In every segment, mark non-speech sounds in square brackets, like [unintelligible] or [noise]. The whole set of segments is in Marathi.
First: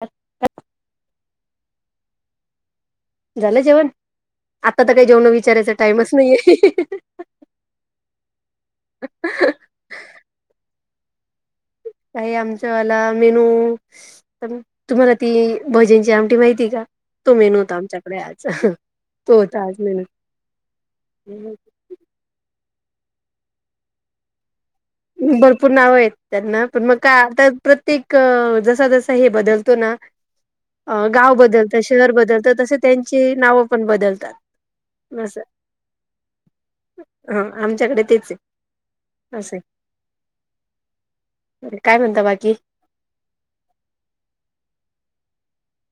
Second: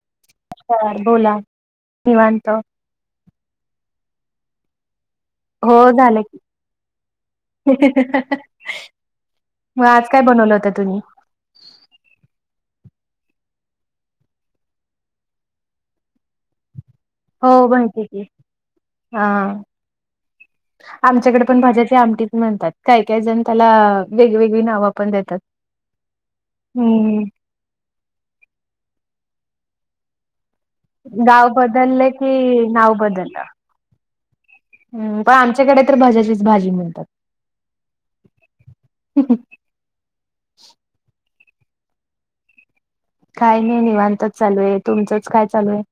अच् [unintelligible] बोला निवांत. झालं जेवण आता तर काही जेवण वि हो झालं की. [unintelligible] मग आज काय बनवलं होतं तुम्ही? काही आमच आला मेनू तुम्हाला ती भजंनची आमट माहिती का? तो हो मेनू होता माहिती आमच्याकडे की आज हा तो होता आज मेनू. आमच्याकडे पण भाज्यांची ते आमटीच म्हणतात काय काय जण त्याला वेगवेगळी नावं पण देतात भरपूर नावं आहेत त्यांना पण मग का हम्म आता प्रत्येक जसा जसा हे बदलतो ना. अ गाव बदलतं बदललं शहर बदलतं की तसे नाव त्यांची बदललं नावं पण बदलतात. हम्म [inaudible] पण स आमच्याकडे तर भाज्याचीच भाजी म्हणतात ह आमच्याकडे तेच आहे. हां से. अ काय म्हणता बाकी? काय नाही निवांतच चालू आहे तुमचंच काय चालू आहे?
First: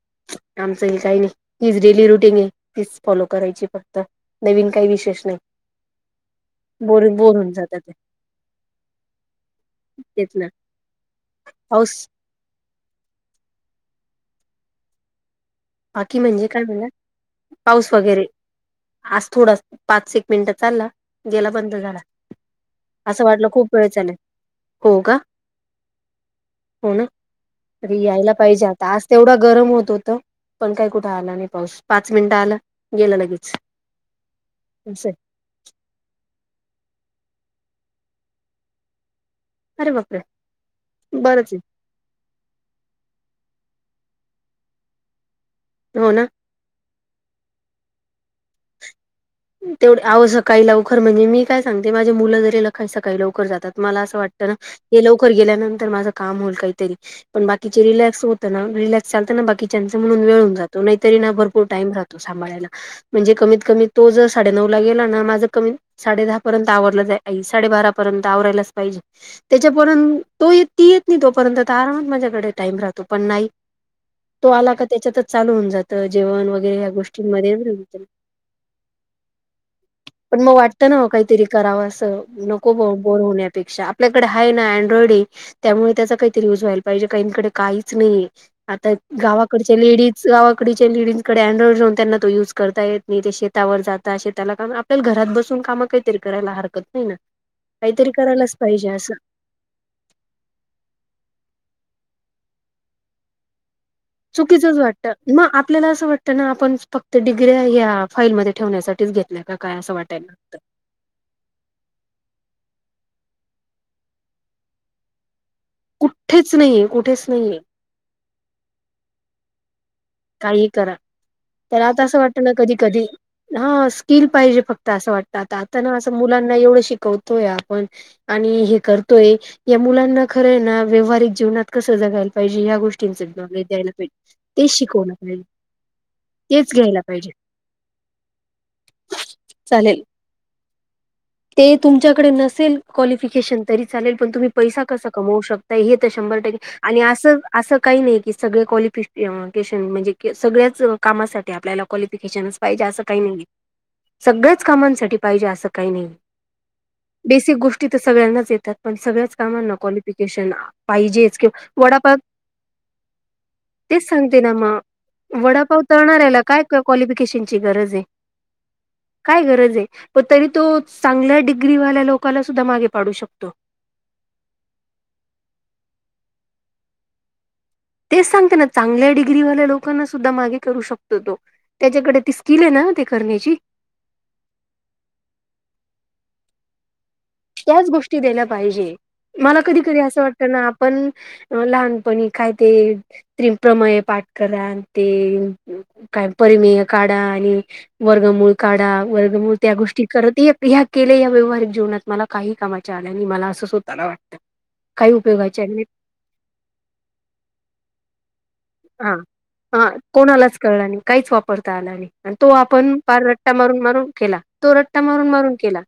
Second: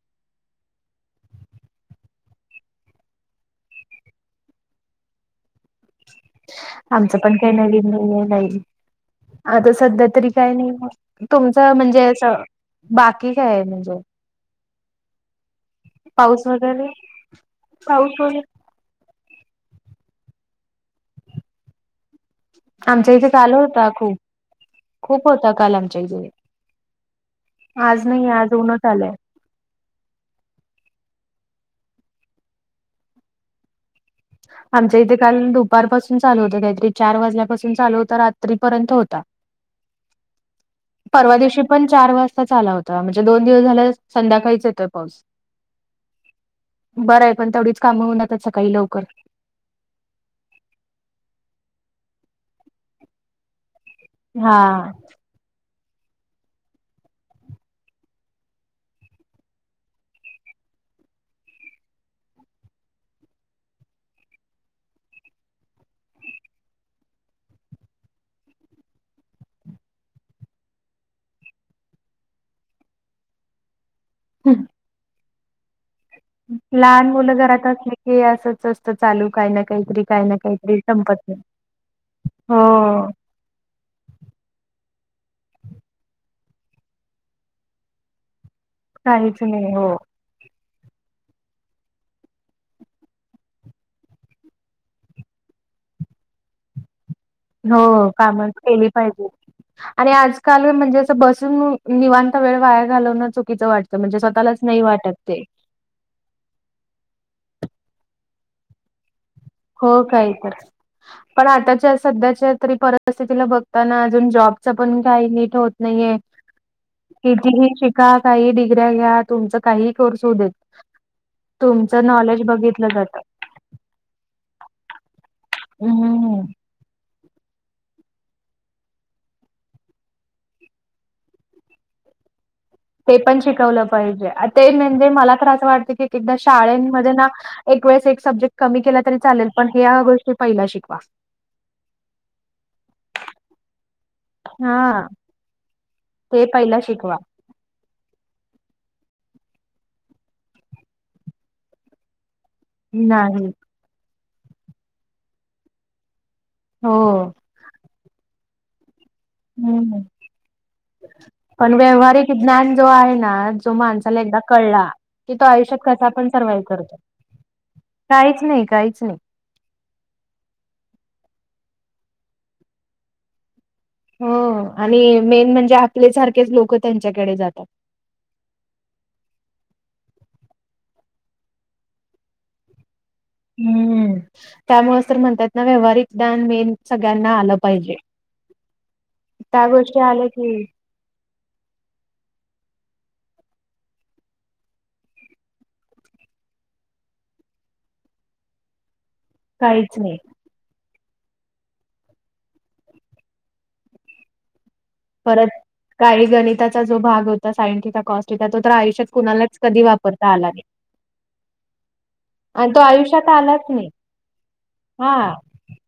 आमचं हे काही नाही हीच डेली रुटीन आहे तीच फॉलो करायची फक्त. नवीन काही विशेष नाही. बोरिंग आमचं बोर पण होऊन काही जातात नाही ते नाही. आता सध्या तरी तेच ना काय नाही तुमचं पाऊस म्हणजे अस. बाकी काय आहे म्हणजे. बाकी म्हणजे पाऊस काय म्हणला वगैरे पाऊस वगैरे. आज थोडा पाच एक मिनिटं चालला गेला बंद झाला. आमच्या असं इथे वाटलं काल वेळ होता चालेल खूप हो का खूप होता काल आमच्या इथे. तरी आज नाही यायला आज पाहिजे ऊनच आता आज आलंय तेवढं. गरम होत होत पण काय कुठे आला नाही पाऊस पाच मिनिट आलं गेलं लगेच. आमच असं आहे. इथे काल दुपारपासून चालू होतं काहीतरी चार वाजल्यापासून चालू होतं रात्रीपर्यंत होता. अरे बापरे [inaudible] परवा बरंच आहे दिवशी पण. चार वाजता चाला होता म्हणजे दोन दिवस झाल्या संध्याकाळीच येतोय पाऊस. हो ना. बरं आहे पण तेवढीच कामं होऊन आात सकाळी लवकर. तेवढ आह सकाळी लवकर म्हणजे मी काय सांगते माझे मुलं जरी ल सकाळी लवकर जातात मला अस. वाटत ना हा ते लवकर गेल्यानंतर माझं काम होईल काहीतरी. पण बाकीचे रिलॅक्स होत ना रिलॅक्स चालत ना बाकीच्या म्हणून वेळून जातो नाहीतरी ना भरपूर टाईम राहतो. सांाला म्हणजे कमीत कमी तो ज साडे नऊ ला गेला ना माझं क. साडे दहा पर्यंत आवरलं जा साडेबारा पर्यंत आवरायलाच पाहिजे. त्याच्यापर्यंत तो येत ती येत नाही तोपर्यंत आरामात माझ्याकडे टाइम राहतो पण नाही. तो आला का त्याच्यातच चालू होऊन जातं जेव्हा. लहान मुलं घरात असली की असंच असतं चालू काही ना काहीतरी. काही ना पण मग काहीतरी वाटतं ना संपत नाही काहीतरी करावं असं नको हो बोर होण्यापेक्षा. आपल्याकडे आहे ना अँड्रॉइड आहे त्यामुळे त्याचा काहीतरी युज व्हायला पाहिजे काहीकडे काहीच नाही. आता काहीच नाही गावाकडच्या हो लेडीज गावाकडच्या लेडीजकडे अँड्रॉइड जाऊन त्यांना तो युज करता येत नाही ते श. त्यावर जाता असे त्याला काम आपल्याला घरात बसून काम काहीतरी करायला हरकत नाही ना. हो काहीतरी कामच करायलाच केली असं पाहिजे. आणि आजकाल म्हणजे असं बसून निवांत वेळ वायार घालवणं चुकीचं वाटतं. म्हणजे स्वतःच चुकीचंच नाही वाटत वाटतं ते. मग आपल्याला असं वाटतं ना आपण फक्त डिग्री ह्या फाईलमध्ये ठेवण्यासाठीच घेतो. हो कायतर. पण आताच्या सध्याच्या तरी परिस्थितीला बघताना अजून जॉबच पण काही नीट होत. नाहीये कुठेच नाहीये कुठेच नाहीये कितीही शिका काही डिग्र्या घ्या. तुमच काही कोर्स हो देत काही करा त्याला तुमचं आता असं नॉलेज वाटतं ना कधी बघितलं कधी जातं. हा स्किल पाहिजे फक्त असं वाटतं आता आता ना असं हम्म मुलांना एवढं शिकवतोय आपण. आणि हे करतोय या मुलांना खरंय ना व्यवहारिक जीवनात कसं जगायला पाहिजे ह्या गोष्टी. ते पण शिकवलं पाहिजे आता. मला पाहिजे ख वाट तेच घ्यायला शामध्ये ना पाहिजे एक वेळेस एक सब्जेक्ट कमी केला तरी चालेल पण ह गो. पहिला शिकवा. ते तुमच्याकडे नसेल क्वालिफिकेशन तरी चालेल पण तुम्ही पैसा हा कसा कम होऊ शकते हे तर शंभर ते टक्के पहिला आणि शिकवा अस असं काही नाही की सगळे कवालिफ. म्हण सगळ्याच कामासाठी आपल्याला क्लिफिकेशन पाहिजे असं काही नाहीय. नाही सगळ्याच कामांसाठी पाहिजे असं काही नाही हो बेसिक गोष्टी तर सगळ्यांनाच येतात. पण सगळ्याच कामांना हम्म क्वालिफिकेशन पाहिजेच पण किंवा वडापा व्यावहारिक ज्ञान जो आहे ना जो माणस. त्याला एकदा ना कळला मग की तो आयुष्यात वडापाव कसा आपण तळणाऱ्याला सर्वाइव काय करतो क्वालिफिकेशनची गरज आहे. [inaudible] काहीच नाही काहीच नाही. काय गरज आहे पण तरी तो चांगल्या डिग्रीवाल्या लोकला सुद्धा मागे पाडू शकतो. हो आणि मेन म्हणजे आपल्या सारखेच लोक त्यांच्याकडे जातात. तेच सांगते ना चांगल्या डिग्रीवाल्या लोकांना सुद्धा मागे करू शकतो तो. त्याच्याकडे ती स्किल आहे ना ते करण्याची. ह् त्यामुळे तर म्हणतात ना व्यावहारिक जान मेन सगळ्यांना आलं. त्याच पाहिजे गोष्टी पाहिजे मला त्या कधी गोष्टी कधी अस आल्या वाट. की पण लहानपणी काय ते. त्रिप्रमय पाठ करा ते काय परमेह काढा आणि वर्गमूळ काढा. वर्गमू त्या काहीच गोष्टी नाही करत ह्या केल्या या व्यवहारिक जीवनात. मला काही कामाच्या आल्या आणि मला असं स्वतःला वाटतं काही परत उपयोगाचे आणि. काही गणिताचा जो भाग होता साइन थिटा कॉस थिटा तो तर आयुष्यात हा कुणालाच कधी हा वापरता आला कोणालाच कळला नाही काहीच वापरता आला नाही तो आणि आपण पार आयुष्यात रट्टा आलाच मारून नाही मारून केला तो रट्टा मारून हा मारून केला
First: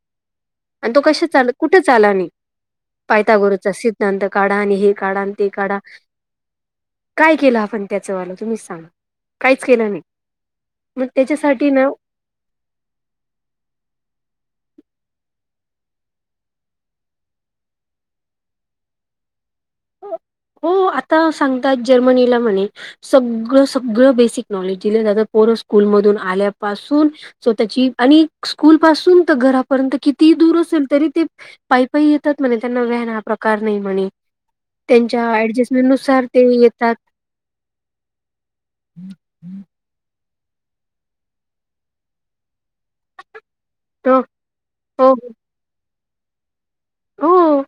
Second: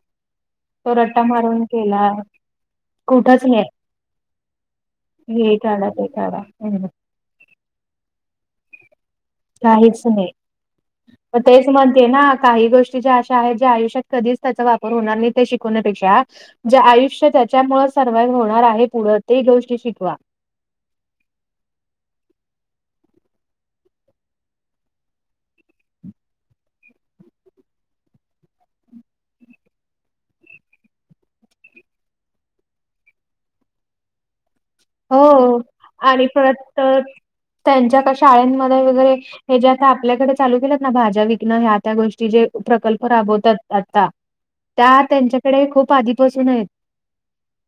आणि तो कश रट्टा चाल मारून कुठेच केला आला नाही कुठंच नाही पायथागोरसचा सिद्धांत काढा आणि हे काढा आणि ते हे काढा ते काढा काय केलं आपण त्याच मला तुम्हीच सांगा काहीच नाही मग पण तेच त्याच्यासाठी म्हणते ना काही गोष्टी हे ज्या आशा आहेत ज्या आयुष्या कधीच त्याचा वापर होणार नाही ते शिकवण्यापेक्षा जे आयुष्य त्याच्यामुळे सर्वाइव्ह होणार आहे पुढं ते गोष्टी शिकवा हो आता सांगतात जर्मनीला म्हणे सगळं सगळं बेसिक नॉलेज दिल जात पोर स्कूल मधून आल्यापासून स्वतःची आणि स्कूल पासून तर घरापर्यंत किती दूर असेल तरी ते पायी पायी येतात म्हणे त्यांना व्हॅन हा प्रकार नाही म्हणे त्यांच्या हो ऍडजस्टमेंट नुसार आणि ते परत येतात त्यांच्या का शाळमध्ये वगैरे हे जे आता आपल्याकडे चालू केलंत ना भाज्या विकणं ह्या त्या गोष्टी जे प्रकल्प राबवतात आता, हो त्या हो त्यांच्याकडे खूप आधीपासून आहेत हो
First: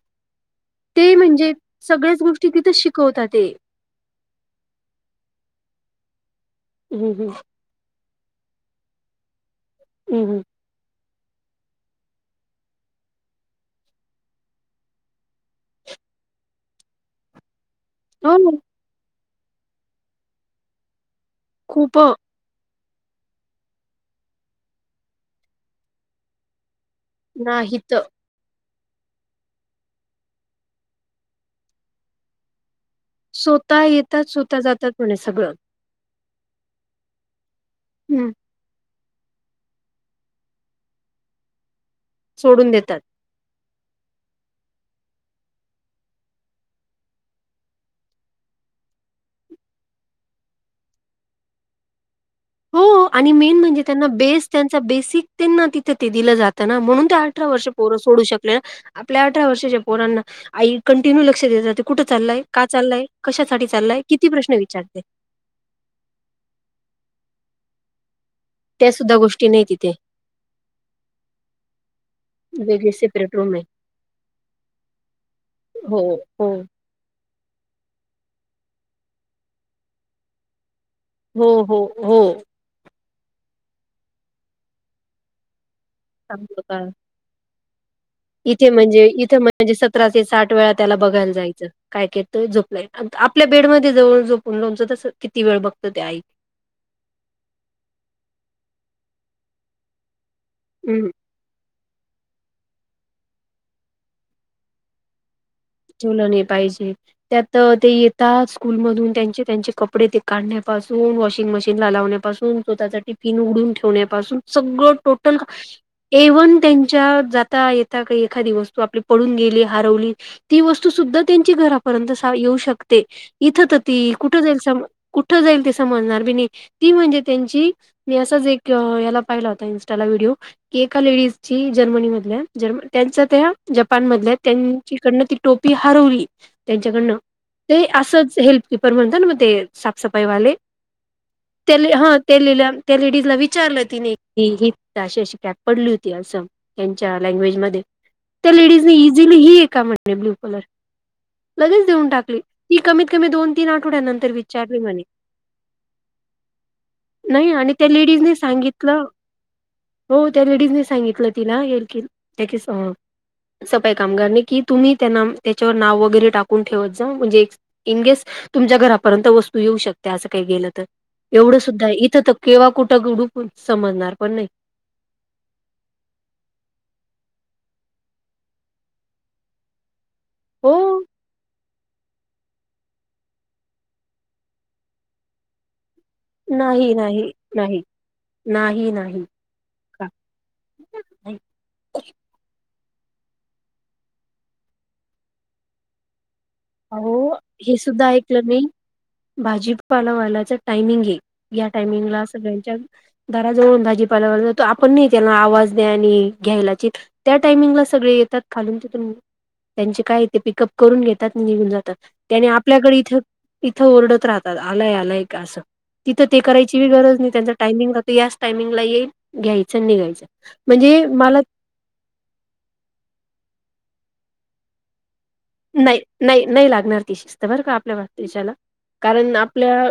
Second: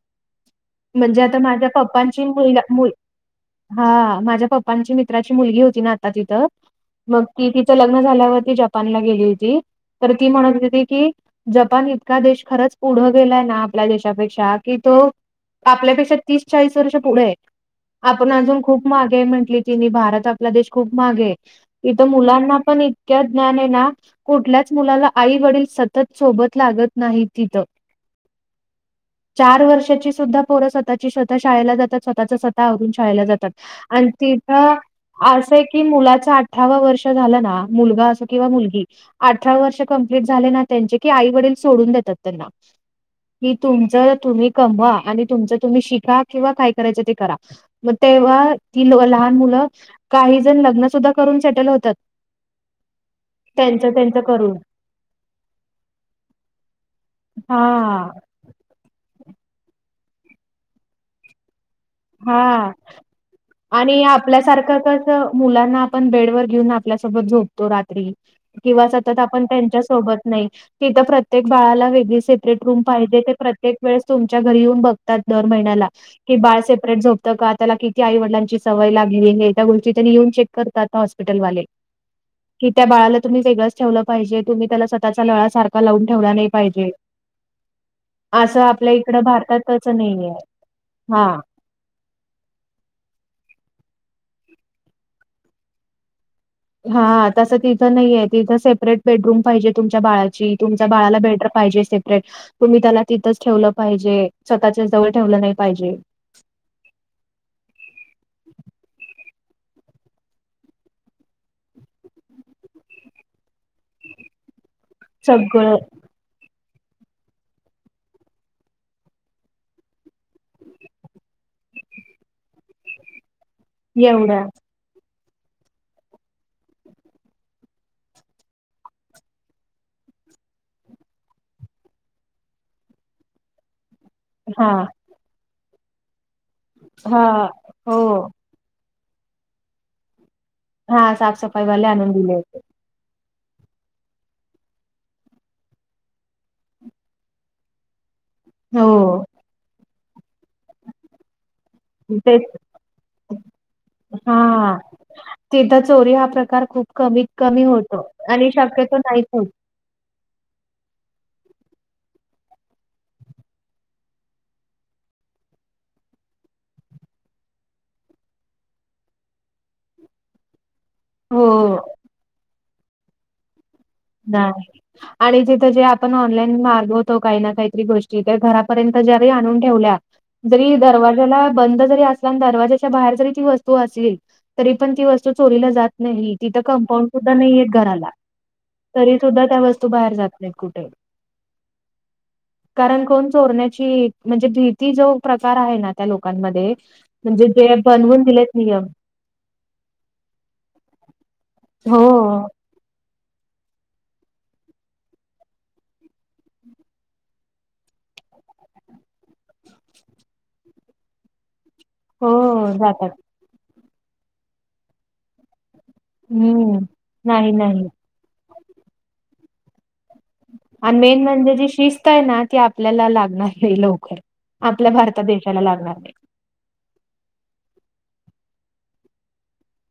ते म्हणजे आता माझ्या सगळ्याच पप्पांची गोष्टी मुला तिथेच मु शिकवतात ते हा माझ्या पप्पांची मित्राची मुलगी होती ना आता तिथं हम्म मग हम्म ती लग्न झाल्यावरती जपानला गेली होती तर ती हम्म म्हणत होती की. जपान इतका देश खरंच पुढं गेलाय ना आपल्या देशापेक्षा कि तो आपल्यापेक्षा तीस-चाळीस. र्ष पुढे [inaudible] आपण हम्म हो अजून खूप मागे म्हटली ति भारत आपला देश खूप मागे आहे. खूप इथं मुलांना पण. ज्ञा कुठल्याच मुलाला आई वडील सतत सोबत लागत. नाही तिथ नाहीत [inaudible] चार वर्षाची सुद्धा पोर स्वतःची स्वतः शाळेला जातात स्वतःच स्वतः आवरून शाळेला जातात स्वतः आणि येतात, स्वतः तिथं जातात म्हणे सगळं. असे की. की मुलाचा अठ्ठावा वर्ष झाला ना मुलगा असो हं. किंवा मुलगी. अठरा वर्ष कंप्लीट झाले ना त्यांचे की आई-वडील सोडून देतात त्यांना सोडून देतात. [inaudible] की तुमचं तुम्ही कमवा आणि तुमचं तुम्ही शिका किंवा काय करायच ते करा. मग तेव्हा ती ल लहान मुलं काही जण लग्न सुद्धा करून सेटल होतात. हो आणि मेन त्यांच म्हणजे त्यांना त्यांच बेस करून त्यांचा बेसिक त्यांना तिथे ते दिलं जातं ना म्हणून ते अठरा हा वर्ष. पोर सोडू शकले आपल्या अठरा वर्षाच्या पोरांना आई कंटिन्यू लक्ष देतात. कुठं चालय? का हा. चालय? कशासाठी चाललाय? आणि किती प्रश्न आपल्यासारखं विचारते. कसं मुलांना आपण बेड वर घेऊन आपल्यासोबत झोपतो रात्री. किंवा त्या सुद्धा सतत आपण गोष्टी नाही त्यांच्या तिथे. सोबत नाही. तिथं प्रत्येक बाळाला वेगळी सेपरेट रूम वेगळी पाहिजे ते सेपरेट रूम आहे. प्रत्येक वेळेस तुमच्या घरी येऊन बघतात दर महिन्याला. हो. की हो. बाळ सेपरेट झोपतं का त्याला किती आई वडलांची सवय लागली आहे त्या गोष्टी त्यांनी येऊन चेक करत आता. हो, हो, हो. क त्या बाळाला तु् वेगळंच ठेवलं पाहिजे तुम्ही त्याला स्वतःचाळाारख लाउन. ठेवला नाही सांगतो का पाहिजे. असं इथे आपल्या म्हणजे इकडं इथे भारतात म्हणजे तसं सतरा ते नाहीये साठ वेळा त्याला हा. बघायला जायचं काय. झोपलाय आपल्या बेडमध्ये जळ जोपून लवनच तस किती वेळ बघतं ते आई. हा तसं तिथं नाहीय तिथं सेपरेट बेडरूम पाहिजे तुमच्या बाळाची. तुमच्या हम्म बाळाला बेटर पाहिजे. तुम्ही त्याला तिथंच ठेवलं पाहिजे स्वतःच्या जवळ ठेवलं नाही पाहिजे. ल नाही पाहिजे. त्यात ते येतात स्कूल मधून त्यांचे त्यांचे कपडे ते काढण्यापासून वॉशिंग मशीन ला लावण्या. स्व त्या टििन उडून ठेवण्यापासून सगळं टोटल. सगळं एव्हन त्यांच्या जाता येता काही एखादी वस्तू आपली पडून गेली हरवली. ती वस्तू सुद्धा त्यांची घरापर्यंत येऊ शकते इथं तर ती कुठं एवढ्या जाईल सम. कुठं जाईल ते समजणार बी नाही ती म्हणजे त्यांची. मी असाच एक याला पाहिला होता इन्स्टाला व्हिडिओ. की एका लेडीजची जर्मनी मध ज त्यांच ते जपान मध हां, त्यांकडन ती टोपी हरवली त्यांच्याकडन हां. ते हो. असंच हेल्प. पपर म्हणत ना मग ते साफसफाई वाले. हा साफसफाईवाले आनंद दिलेेतते. त्या लेडीजला विचारलं तिने की ही अशी अशी कॅप पडली होती असं. त्यांच्या लँग्वेज म त्या लेडीज हो. इझिली हि आहे का म्हणणे ब्लू कलर. लगेच देऊन टाकली तेच ती कमीत कमी दोन तीन आठवड्यानंतर हां. विचारली मणे. तिथं चोरी हा प्रकार खूप कमीत नाही कमी आणि त्या होतो लेडीजने आणि शक्यतो सांगितलं नाही प. हो त्या लेडीज सांगितलं तिला येईल कि त्या सफई कामगारणे की. तुम्ही त्यांना त्याच्यावर नाव वगैरे टाकून ठेवत जा म्हणजे. इन केेस तुमच्या घरापर्यंत वस्तू येऊ शकते असं काही गेलं तर. हो. एवढं सुद्धा आहे इथं तर केवा कुठं गवडू समजणार. नाही. आणि जिथं जे आपण ऑनलाईन मार्ग होतो काही ना काहीतरी गोष्टी ते घरापर्यंत ज्यारी आणून ठेवल्या. हो तरी दरवाजेला. बंद जरी अस दरवाज्याच्या बाहेर जरी ती वस्तू असल तरी पण ती वस्तू चोरीला जात नाही तिथं नाही कंपाऊंड नाही सुद्धा नाहीयेत नाही घराला. नाही तरी नाही सुद्धा त्या वस्तू का? बाहेर जात नाहीत कुठे. नाही. [inaudible] कारण कोण चोरण्याची म्हणजे भीती जो प्रकार आहे ना त्या लोकांमध्ये. अहो म्हणजे जे बनवून दिलेत नियम. भाजीपालावाल्याच टायमिंग आहे या हो टायमिंगला सगळ्यांच्या. दराजवन भाजीपाल्यावरो आपण नाही त्याना आवाज द्या आणि घ्यायलाची. त्या टायमिंगला सगळे येतात खालून तिथून त्यांचे काय ते पिकअप करून घेतात. त्यात निघून जातात हो त्याने आपल्याकडे जातात इथ इथं ओरडत राहतात आलाय आलाय का असं. तिथं ते करायची गरज नाही, त्यांचा टायमिंग राहतो याच टायमिंगला येईल घ्यायच निघायचं. आणि म्हणजे मेन मला म्हणजे जी शिस्त आहे ना, ती आपल्याला लागणार ह लवकर आहे आपल्या भारतात. तर देशाला लागणार नाही. नाही नाही, लागणार ती शिस्त बरं का आपल्या देशाला. कारण, आपल्या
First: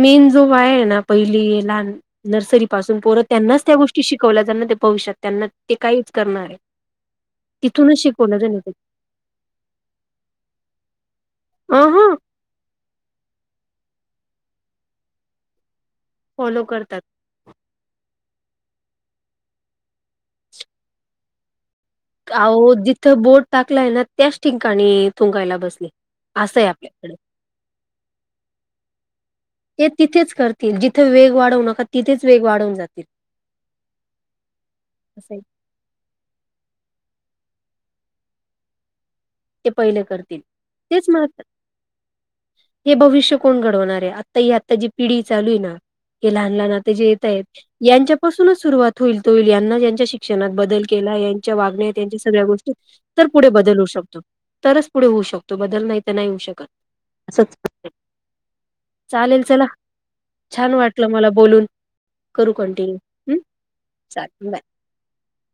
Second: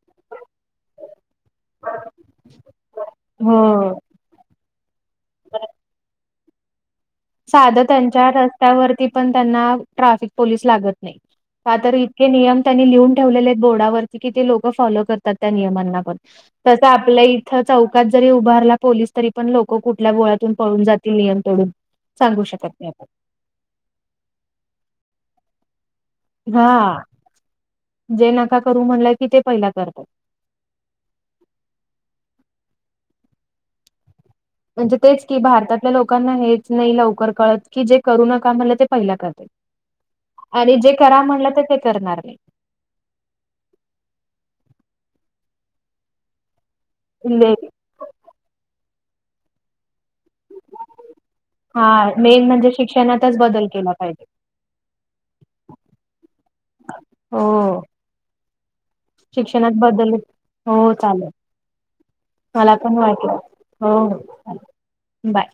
मेन जो वाय आहे ना पहिली लहान नर्सरी पासून पोर त्यांनाच त्या हो. गोष्टी शिक शिकवला जनार ते पाहू शकत त्यांना ते काहिच करणार आहे. साध तिथूनच त्यांच्या शिकवलं जाणार ते. रस्त्यावरती पण त्यांना ट्राफिक पोलिस लागत नाही, का अ तर हं इतके नियम त्यांनी लिहून ठेवलेले आहेत. बोर्डावरती कि लोक फॉलो करतात, त्या नियमांना पण फॉलो तस करतात. आपल्या इ चौकात जरी उभारला पोलीस तरी, पण लोक कुठल्या बोळ्यातून पळून जातील नियम तोडून सांगू आहो शकत नाही आपण. जिथं बोट टाकलाय ना त्याच ठिकाणी थुंकायला बसले असं आहे हां आपल्याकडे. जे नका करू म्हणलंय कि ते पहिला करतात. तिथेच करतील जिथे वेग वाढवू नका तिथेच वेग वाढवून जातील. म्हणजे तेच असं की आहे भारतातल्या लोकांना हेच नाही लवकर कळत की जे करू नका म्हणलं ते पहिला कर ते पहिले करतील. आणि जे तेच करा मला म्हणलं तर ते करणार नाही. हे भविष्य कोण घडवणार आहे, आता ही आत्ताची पिढी चालू आहे ना हे लहान लहान आता जे येत आहेत. नाही. यांच्यापासूनच सुरुवात होईल होईल यांना यांच्या शिक्षणात बदल केलाय त्यांच्या हा वागण्यात, त्यांच्या सगळ्या मेन म्हणजे गोष्टी तर शिक्षणातच पुढे बदल होऊ केला शकतो. पाहिजे. तरच पुढे होऊ शकतो बदल नाही तर नाही होऊ शकत हो असच शिक्षणात बदल छान हो वाटलं चालेल. मला बोलून करू मला कंटिन्यू पण वाटलं हम्म हो चालेल हो बाय बाय.